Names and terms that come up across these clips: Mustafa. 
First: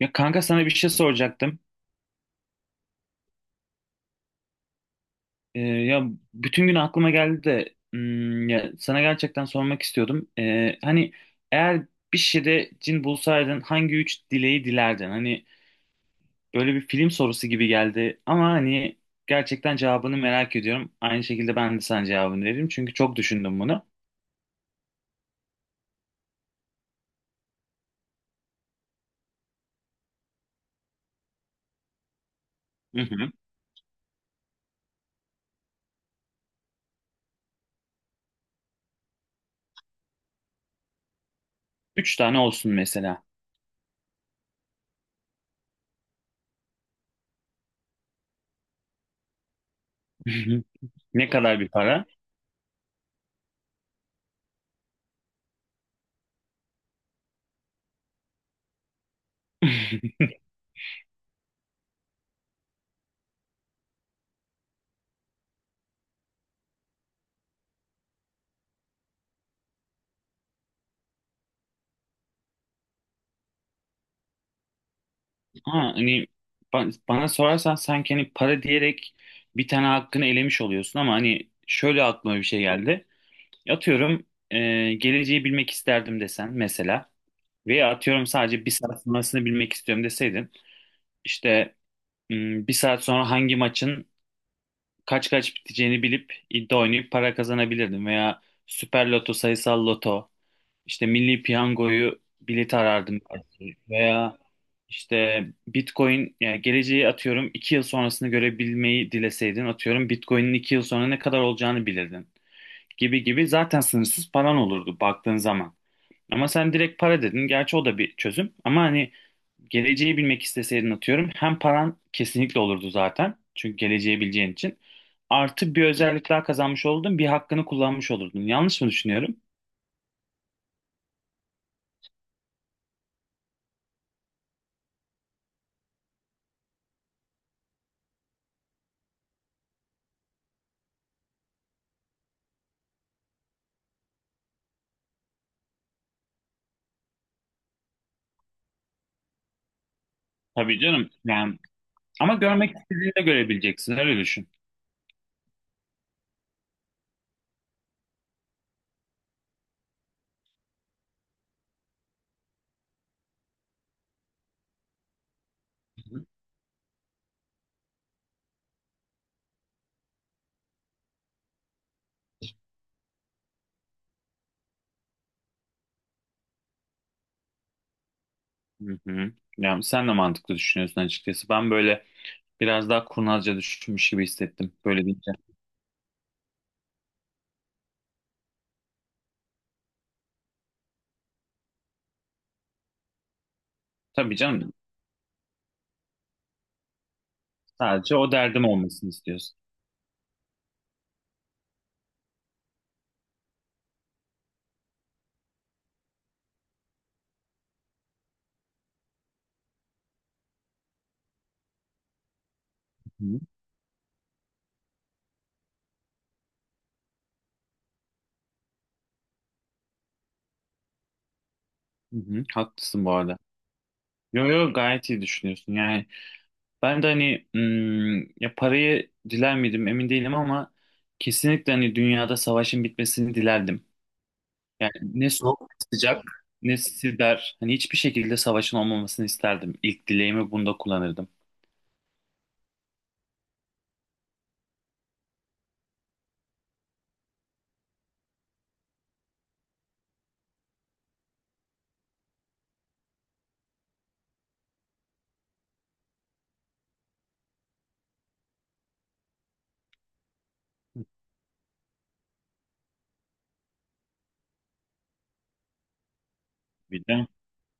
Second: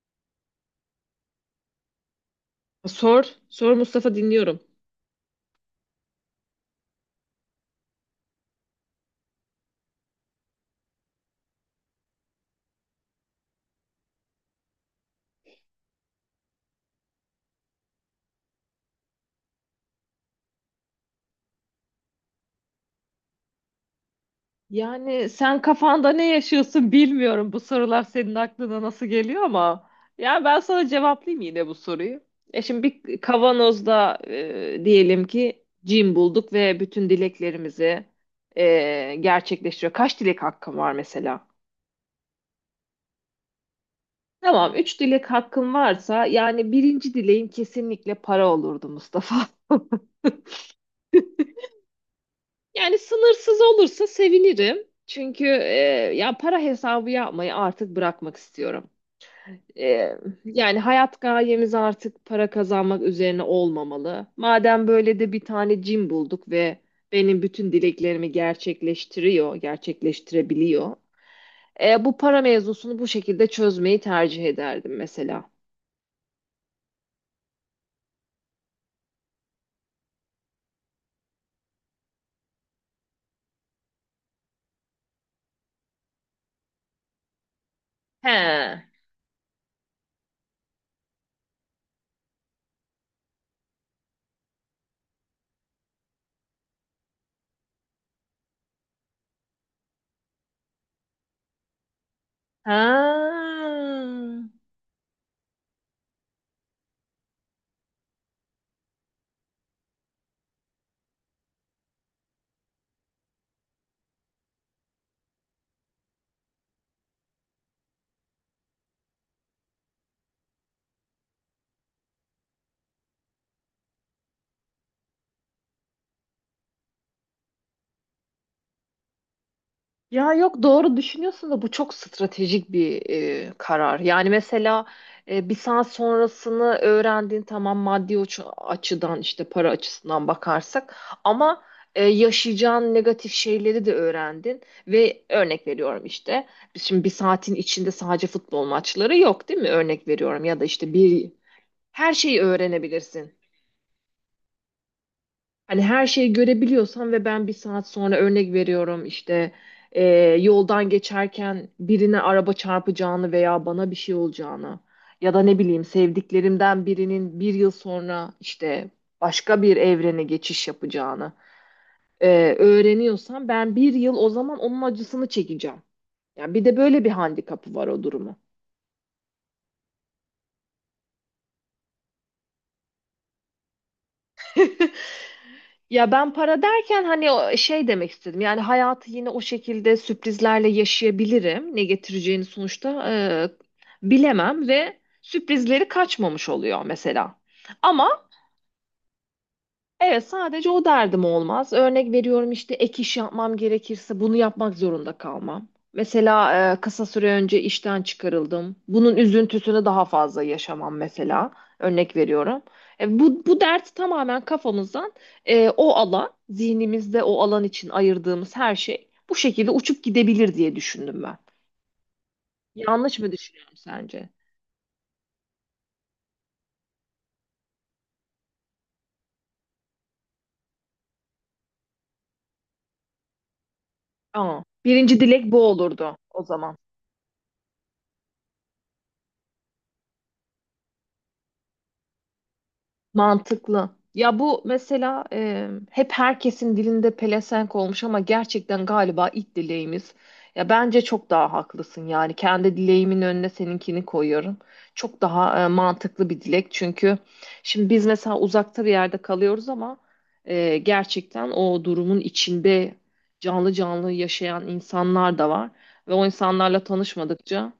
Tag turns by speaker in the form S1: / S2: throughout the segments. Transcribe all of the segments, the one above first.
S1: Ya kanka sana bir şey soracaktım.
S2: Sor, sor Mustafa dinliyorum.
S1: Ya bütün gün aklıma geldi de ya sana gerçekten sormak istiyordum. Hani eğer bir şeyde cin bulsaydın hangi üç dileği dilerdin? Hani böyle bir film sorusu gibi geldi ama hani gerçekten cevabını merak ediyorum. Aynı şekilde ben de sana cevabını veririm çünkü çok düşündüm bunu.
S2: Yani sen kafanda ne yaşıyorsun bilmiyorum. Bu sorular senin aklına nasıl geliyor ama yani ben sana cevaplayayım yine bu soruyu. E şimdi
S1: Hı
S2: bir
S1: hı.
S2: kavanozda diyelim ki cin bulduk ve bütün dileklerimizi gerçekleştiriyor. Kaç dilek hakkım var mesela?
S1: Üç tane olsun mesela.
S2: Tamam, üç dilek hakkım varsa yani birinci dileğim kesinlikle para olurdu Mustafa.
S1: Ne kadar bir para?
S2: Yani sınırsız olursa sevinirim. Çünkü ya para hesabı yapmayı artık bırakmak istiyorum. E, yani hayat gayemiz artık para kazanmak üzerine olmamalı. Madem böyle de bir tane cin bulduk ve benim bütün dileklerimi gerçekleştiriyor, gerçekleştirebiliyor. Bu para mevzusunu bu şekilde çözmeyi tercih ederdim mesela.
S1: Ha, hani bana sorarsan sanki hani para diyerek bir tane hakkını elemiş oluyorsun ama hani şöyle aklıma bir şey geldi. Atıyorum geleceği bilmek isterdim desen mesela veya atıyorum sadece bir
S2: He.
S1: saat sonrasını bilmek istiyorum deseydin işte bir saat sonra hangi maçın kaç kaç biteceğini bilip iddia oynayıp para kazanabilirdim veya Süper Loto, sayısal loto, işte Milli Piyango'yu bilet
S2: Ha.
S1: arardım belki. Veya işte Bitcoin yani geleceği atıyorum 2 yıl sonrasını görebilmeyi dileseydin atıyorum Bitcoin'in 2 yıl sonra ne kadar olacağını bilirdin gibi gibi zaten sınırsız paran olurdu baktığın zaman. Ama sen direkt para dedin. Gerçi o da bir çözüm. Ama hani geleceği bilmek isteseydin atıyorum hem paran kesinlikle olurdu zaten. Çünkü geleceği bileceğin için. Artı bir özellik daha kazanmış olurdun. Bir hakkını kullanmış olurdun. Yanlış mı düşünüyorum?
S2: Ya yok doğru düşünüyorsun da bu çok stratejik bir karar. Yani mesela bir saat sonrasını öğrendiğin tamam maddi açıdan işte para açısından bakarsak ama yaşayacağın negatif şeyleri de öğrendin ve örnek veriyorum işte biz şimdi bir saatin içinde sadece futbol maçları yok değil mi? Örnek veriyorum ya da
S1: Tabii
S2: işte
S1: canım.
S2: bir
S1: Yani
S2: her
S1: ama
S2: şeyi
S1: görmek istediğinde
S2: öğrenebilirsin.
S1: görebileceksin. Öyle düşün.
S2: Hani her şeyi görebiliyorsam ve ben bir saat sonra örnek veriyorum işte e, yoldan geçerken birine araba çarpacağını veya bana bir şey olacağını ya da ne bileyim sevdiklerimden birinin bir yıl sonra işte başka bir evrene geçiş yapacağını öğreniyorsam ben bir yıl o zaman onun acısını çekeceğim. Yani bir de böyle bir handikapı var o durumu.
S1: Hı hı. Yani sen de mantıklı düşünüyorsun açıkçası. Ben böyle biraz daha kurnazca düşünmüş gibi hissettim böyle deyince.
S2: Ya ben para derken hani o şey demek istedim. Yani hayatı yine o şekilde sürprizlerle yaşayabilirim. Ne getireceğini sonuçta
S1: Tabii
S2: bilemem
S1: canım
S2: ve sürprizleri kaçmamış oluyor mesela.
S1: sadece
S2: Ama
S1: o derdim olmasını istiyorsun.
S2: evet, sadece o derdim olmaz. Örnek veriyorum işte ek iş yapmam gerekirse bunu yapmak zorunda kalmam. Mesela kısa süre önce işten çıkarıldım. Bunun üzüntüsünü daha fazla yaşamam mesela. Örnek veriyorum.
S1: Hı hı.
S2: Bu dert tamamen kafamızdan o alan, zihnimizde o alan için ayırdığımız her şey bu şekilde uçup gidebilir diye düşündüm ben.
S1: Hı hı. Haklısın bu
S2: Yanlış mı
S1: arada.
S2: düşünüyorum sence?
S1: Yo yo gayet iyi düşünüyorsun. Yani ben de hani ya parayı diler miydim emin değilim ama kesinlikle hani dünyada savaşın bitmesini dilerdim.
S2: Aa,
S1: Yani
S2: birinci
S1: ne
S2: dilek
S1: soğuk
S2: bu
S1: ne
S2: olurdu
S1: sıcak
S2: o zaman.
S1: ne siber hani hiçbir şekilde savaşın olmamasını isterdim. İlk dileğimi bunda kullanırdım.
S2: Mantıklı. Ya bu mesela hep herkesin dilinde pelesenk olmuş ama gerçekten galiba ilk dileğimiz. Ya bence çok daha haklısın, yani kendi dileğimin önüne seninkini koyuyorum. Çok daha mantıklı bir dilek çünkü şimdi biz mesela uzakta bir yerde kalıyoruz ama gerçekten o durumun içinde canlı canlı yaşayan insanlar da var ve o insanlarla tanışmadıkça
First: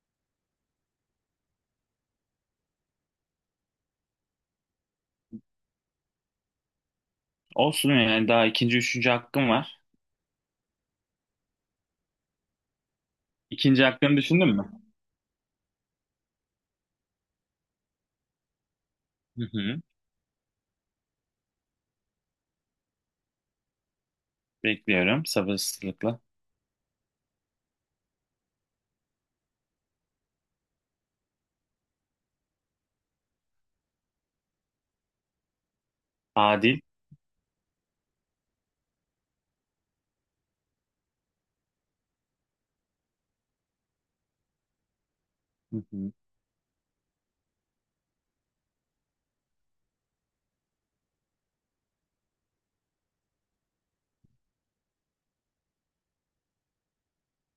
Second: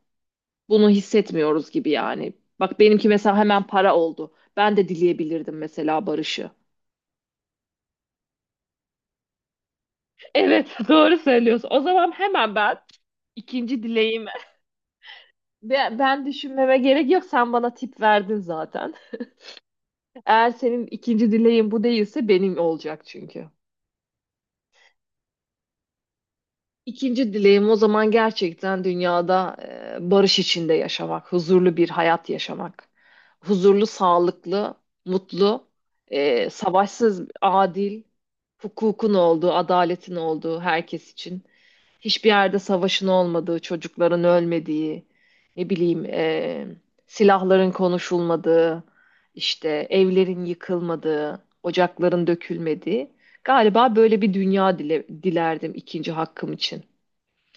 S2: bunu hissetmiyoruz gibi yani. Bak benimki mesela hemen para oldu. Ben de dileyebilirdim mesela barışı.
S1: Olsun yani daha ikinci, üçüncü hakkım var.
S2: Evet, doğru söylüyorsun. O zaman hemen ben ikinci
S1: İkinci hakkını
S2: dileğimi.
S1: düşündün mü?
S2: Ben düşünmeme gerek yok. Sen bana tip verdin zaten.
S1: Hı hı.
S2: Eğer senin ikinci dileğin bu değilse benim olacak çünkü.
S1: Bekliyorum sabırsızlıkla.
S2: İkinci dileğim o zaman gerçekten dünyada barış içinde yaşamak, huzurlu bir hayat yaşamak. Huzurlu, sağlıklı, mutlu,
S1: Adil.
S2: savaşsız, adil, hukukun olduğu, adaletin olduğu herkes için. Hiçbir yerde savaşın olmadığı, çocukların ölmediği, ne
S1: Hı
S2: bileyim,
S1: hı.
S2: silahların konuşulmadığı, işte evlerin yıkılmadığı, ocakların dökülmediği. Galiba böyle bir dünya dilerdim ikinci hakkım için.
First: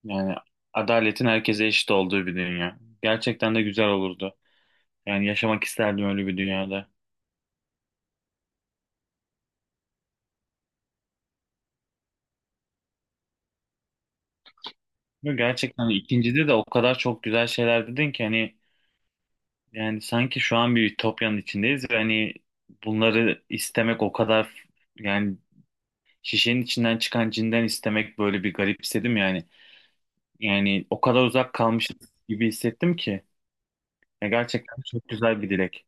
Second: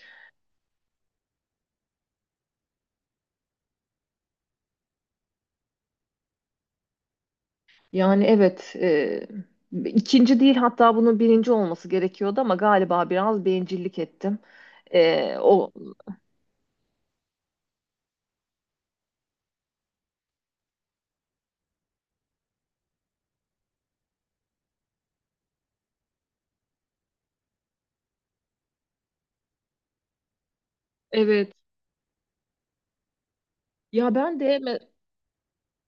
S1: Yani adaletin herkese eşit olduğu bir dünya. Gerçekten de güzel olurdu. Yani yaşamak isterdim öyle bir dünyada.
S2: Yani evet, ikinci değil, hatta bunun birinci olması gerekiyordu ama galiba biraz bencillik ettim.
S1: Ve
S2: E, o
S1: gerçekten ikincide de o kadar çok güzel şeyler dedin ki hani yani sanki şu an bir ütopyanın içindeyiz ve hani bunları istemek o kadar yani şişenin içinden çıkan cinden istemek böyle bir garipsedim yani. Yani o kadar
S2: evet.
S1: uzak kalmışız gibi hissettim ki.
S2: Ya
S1: Ya
S2: ben de
S1: gerçekten çok güzel bir dilek.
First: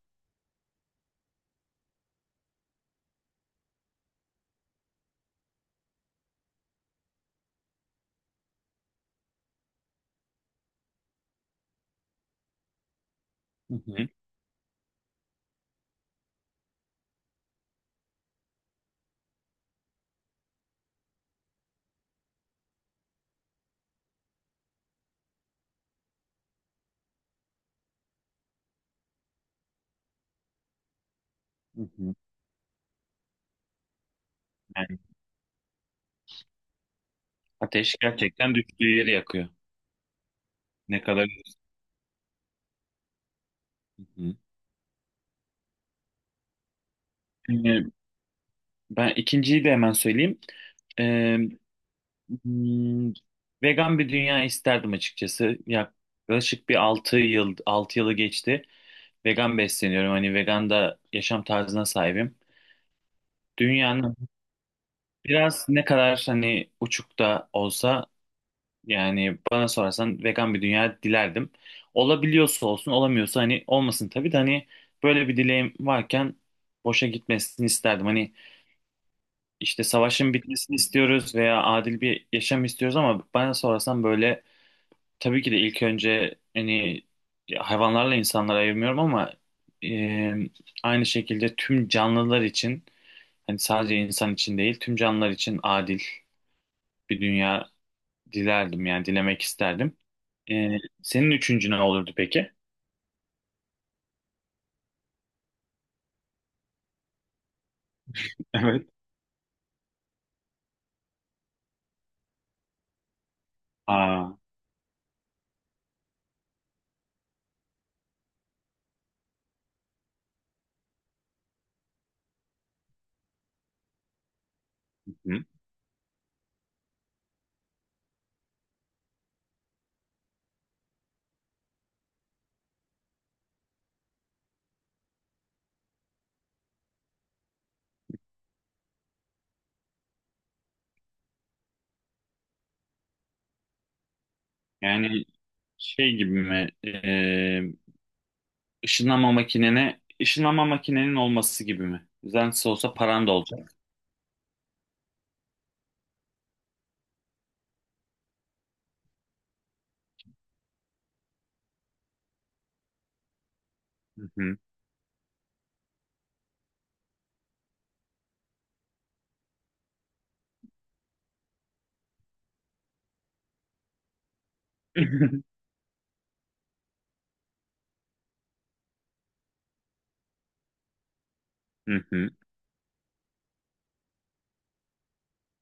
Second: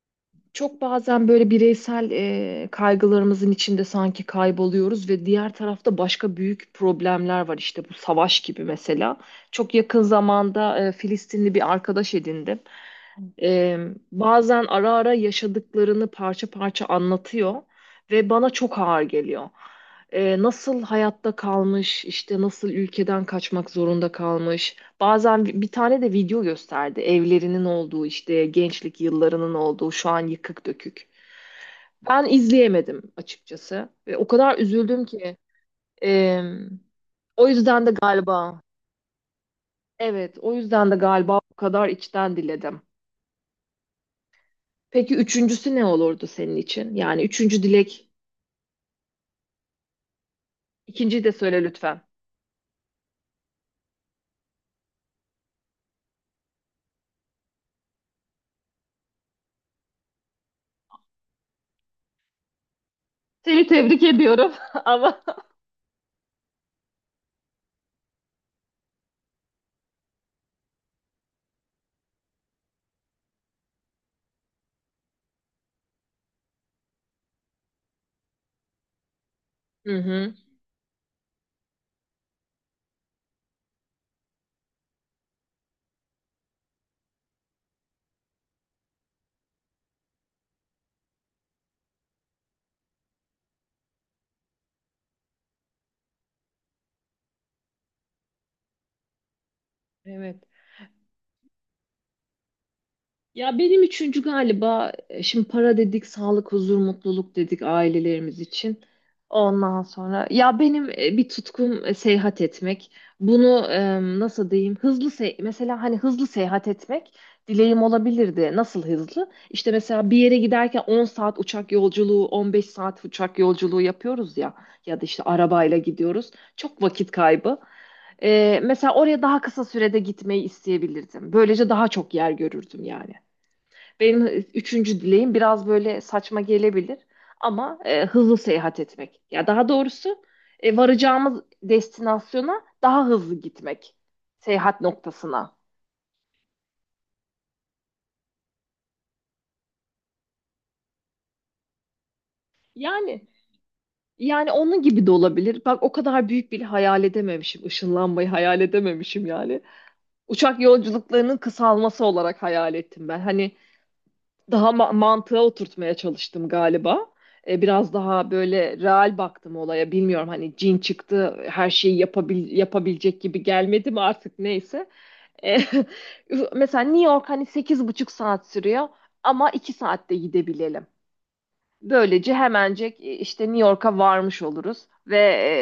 S2: çok bazen böyle bireysel kaygılarımızın içinde sanki kayboluyoruz ve diğer tarafta başka büyük problemler var. İşte bu savaş gibi mesela. Çok yakın zamanda Filistinli bir arkadaş edindim.
S1: Hı
S2: E,
S1: hı,
S2: bazen ara ara yaşadıklarını parça parça anlatıyor ve bana çok ağır geliyor. Nasıl hayatta kalmış, işte nasıl ülkeden kaçmak zorunda kalmış. Bazen bir tane de video gösterdi. Evlerinin olduğu, işte gençlik yıllarının olduğu şu an yıkık dökük.
S1: hı hı.
S2: Ben izleyemedim açıkçası. Ve o kadar
S1: Yani
S2: üzüldüm ki. E, o yüzden de
S1: ateş gerçekten
S2: galiba
S1: düştüğü yeri yakıyor.
S2: Evet, o yüzden de
S1: Ne
S2: galiba
S1: kadar...
S2: bu kadar içten diledim.
S1: Hı hı.
S2: Peki üçüncüsü ne olurdu senin için? Yani üçüncü
S1: Ee,
S2: dilek
S1: Ben ikinciyi de hemen söyleyeyim.
S2: ikinciyi de
S1: Ee,
S2: söyle lütfen.
S1: hmm, vegan bir dünya isterdim açıkçası. Yaklaşık bir altı yılı geçti. Vegan besleniyorum. Hani vegan da yaşam tarzına sahibim.
S2: Seni tebrik
S1: Dünyanın
S2: ediyorum. Ama
S1: biraz ne kadar hani uçukta olsa yani bana sorarsan vegan bir dünya dilerdim. Olabiliyorsa olsun, olamıyorsa hani olmasın tabii de hani böyle bir dileğim varken boşa gitmesini isterdim. Hani işte
S2: hı hı.
S1: savaşın bitmesini istiyoruz veya adil bir yaşam istiyoruz ama bana sorarsan böyle tabii ki de ilk önce hani hayvanlarla insanları ayırmıyorum ama e, aynı şekilde tüm canlılar için hani sadece insan için değil tüm canlılar için adil bir dünya dilerdim yani dilemek isterdim.
S2: Evet.
S1: Ee, senin üçüncü ne olurdu peki?
S2: Ya benim üçüncü galiba, şimdi para dedik, sağlık, huzur, mutluluk dedik ailelerimiz için.
S1: Evet.
S2: Ondan sonra ya benim bir tutkum seyahat etmek. Bunu
S1: Aa,
S2: nasıl diyeyim? Hızlı se mesela hani hızlı seyahat etmek dileğim olabilirdi. Nasıl hızlı? İşte mesela bir yere giderken 10 saat uçak yolculuğu, 15 saat uçak yolculuğu yapıyoruz ya, ya da işte
S1: hı.
S2: arabayla gidiyoruz. Çok vakit kaybı. Mesela oraya daha kısa sürede gitmeyi isteyebilirdim. Böylece daha çok yer görürdüm yani. Benim üçüncü dileğim biraz böyle saçma gelebilir ama hızlı seyahat etmek. Ya daha doğrusu varacağımız destinasyona daha hızlı gitmek, seyahat
S1: Yani
S2: noktasına.
S1: şey gibi mi? Işınlanma makinene, ışınlanma makinenin olması gibi mi? Düzensiz olsa
S2: Yani
S1: paran da olacak.
S2: yani onun gibi de olabilir. Bak o kadar büyük bir hayal edememişim. Işınlanmayı hayal edememişim yani. Uçak yolculuklarının kısalması olarak hayal ettim ben. Hani
S1: Hı hı.
S2: daha mantığa oturtmaya çalıştım galiba. Biraz daha böyle real baktım olaya. Bilmiyorum hani cin çıktı, her şeyi yapabilecek gibi gelmedi mi artık, neyse. E, mesela New York hani sekiz buçuk saat sürüyor ama 2 saatte gidebilelim.
S1: Hı hı.
S2: Böylece hemencek işte New York'a varmış oluruz ve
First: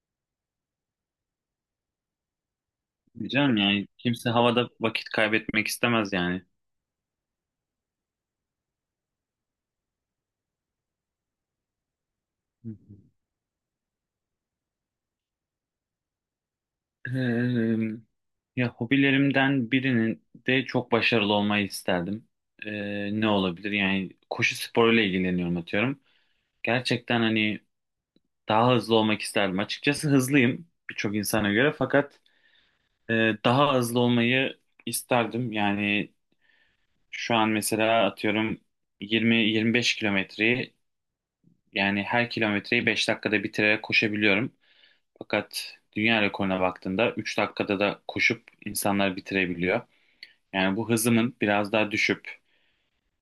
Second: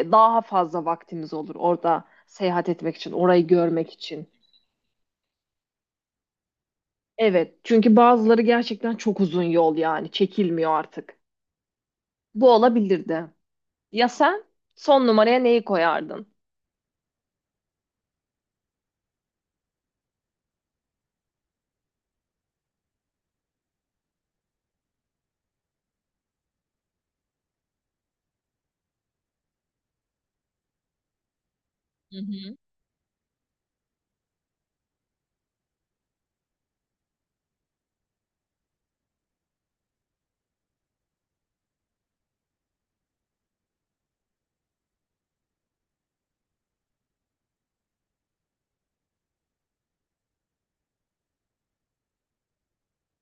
S2: daha fazla vaktimiz olur orada seyahat etmek için, orayı
S1: Canım yani
S2: görmek için.
S1: kimse havada vakit kaybetmek istemez yani.
S2: Evet, çünkü bazıları gerçekten çok uzun yol, yani çekilmiyor artık. Bu
S1: Hı hı.
S2: olabilirdi. Ya sen son numaraya neyi koyardın?
S1: Ee, ya hobilerimden birinin de çok başarılı olmayı isterdim. Ne olabilir? Yani koşu sporuyla ilgileniyorum atıyorum. Gerçekten hani daha hızlı olmak isterdim. Açıkçası hızlıyım birçok insana göre
S2: Hı
S1: fakat
S2: hı.
S1: e, daha hızlı olmayı isterdim. Yani şu an mesela atıyorum 20-25 kilometreyi yani her kilometreyi 5 dakikada bitirerek koşabiliyorum. Fakat dünya rekoruna baktığında 3 dakikada da koşup insanlar bitirebiliyor. Yani bu hızımın biraz daha düşüp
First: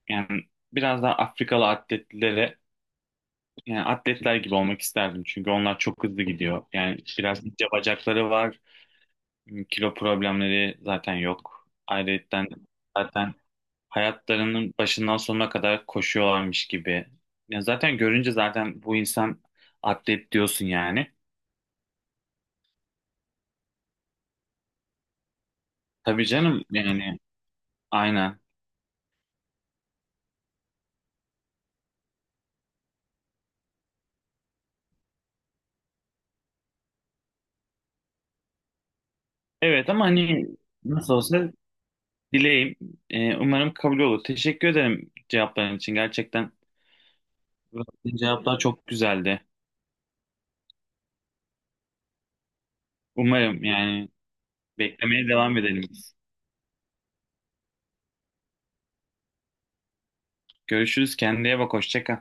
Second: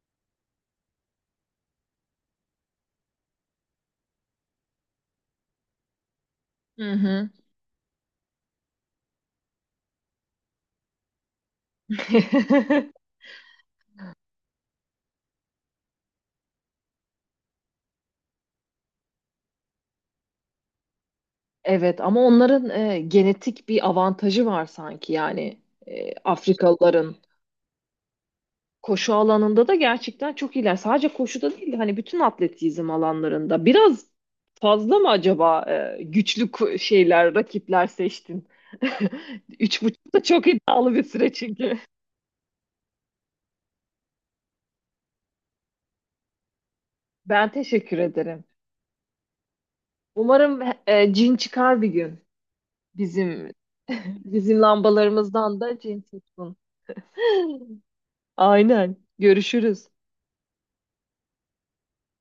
S1: yani biraz daha Afrikalı atletlere yani atletler gibi olmak isterdim çünkü onlar çok hızlı gidiyor.
S2: Hı
S1: Yani
S2: hı.
S1: biraz ince bacakları var, kilo problemleri zaten yok. Ayrıca zaten hayatlarının başından sonuna kadar koşuyorlarmış gibi. Ya zaten görünce zaten bu insan atlet diyorsun yani.
S2: Evet ama onların genetik bir avantajı var sanki, yani
S1: Tabii canım
S2: Afrikalıların
S1: yani aynen.
S2: koşu alanında da gerçekten çok iyiler. Sadece koşuda değil, hani bütün atletizm alanlarında biraz fazla mı acaba e, güçlü ku- şeyler rakipler seçtin? Üç
S1: Evet ama
S2: buçuk da
S1: hani
S2: çok iddialı bir
S1: nasıl
S2: süre
S1: olsa
S2: çünkü.
S1: dileğim umarım kabul olur. Teşekkür ederim cevapların için gerçekten.
S2: Ben teşekkür
S1: Verdiğin
S2: ederim.
S1: cevaplar çok güzeldi.
S2: Umarım cin çıkar bir gün bizim,
S1: Umarım yani.
S2: bizim
S1: Beklemeye devam
S2: lambalarımızdan da
S1: edelim
S2: cin
S1: biz.
S2: tutsun. Aynen. Görüşürüz.
S1: Görüşürüz. Kendine bak. Hoşça kal.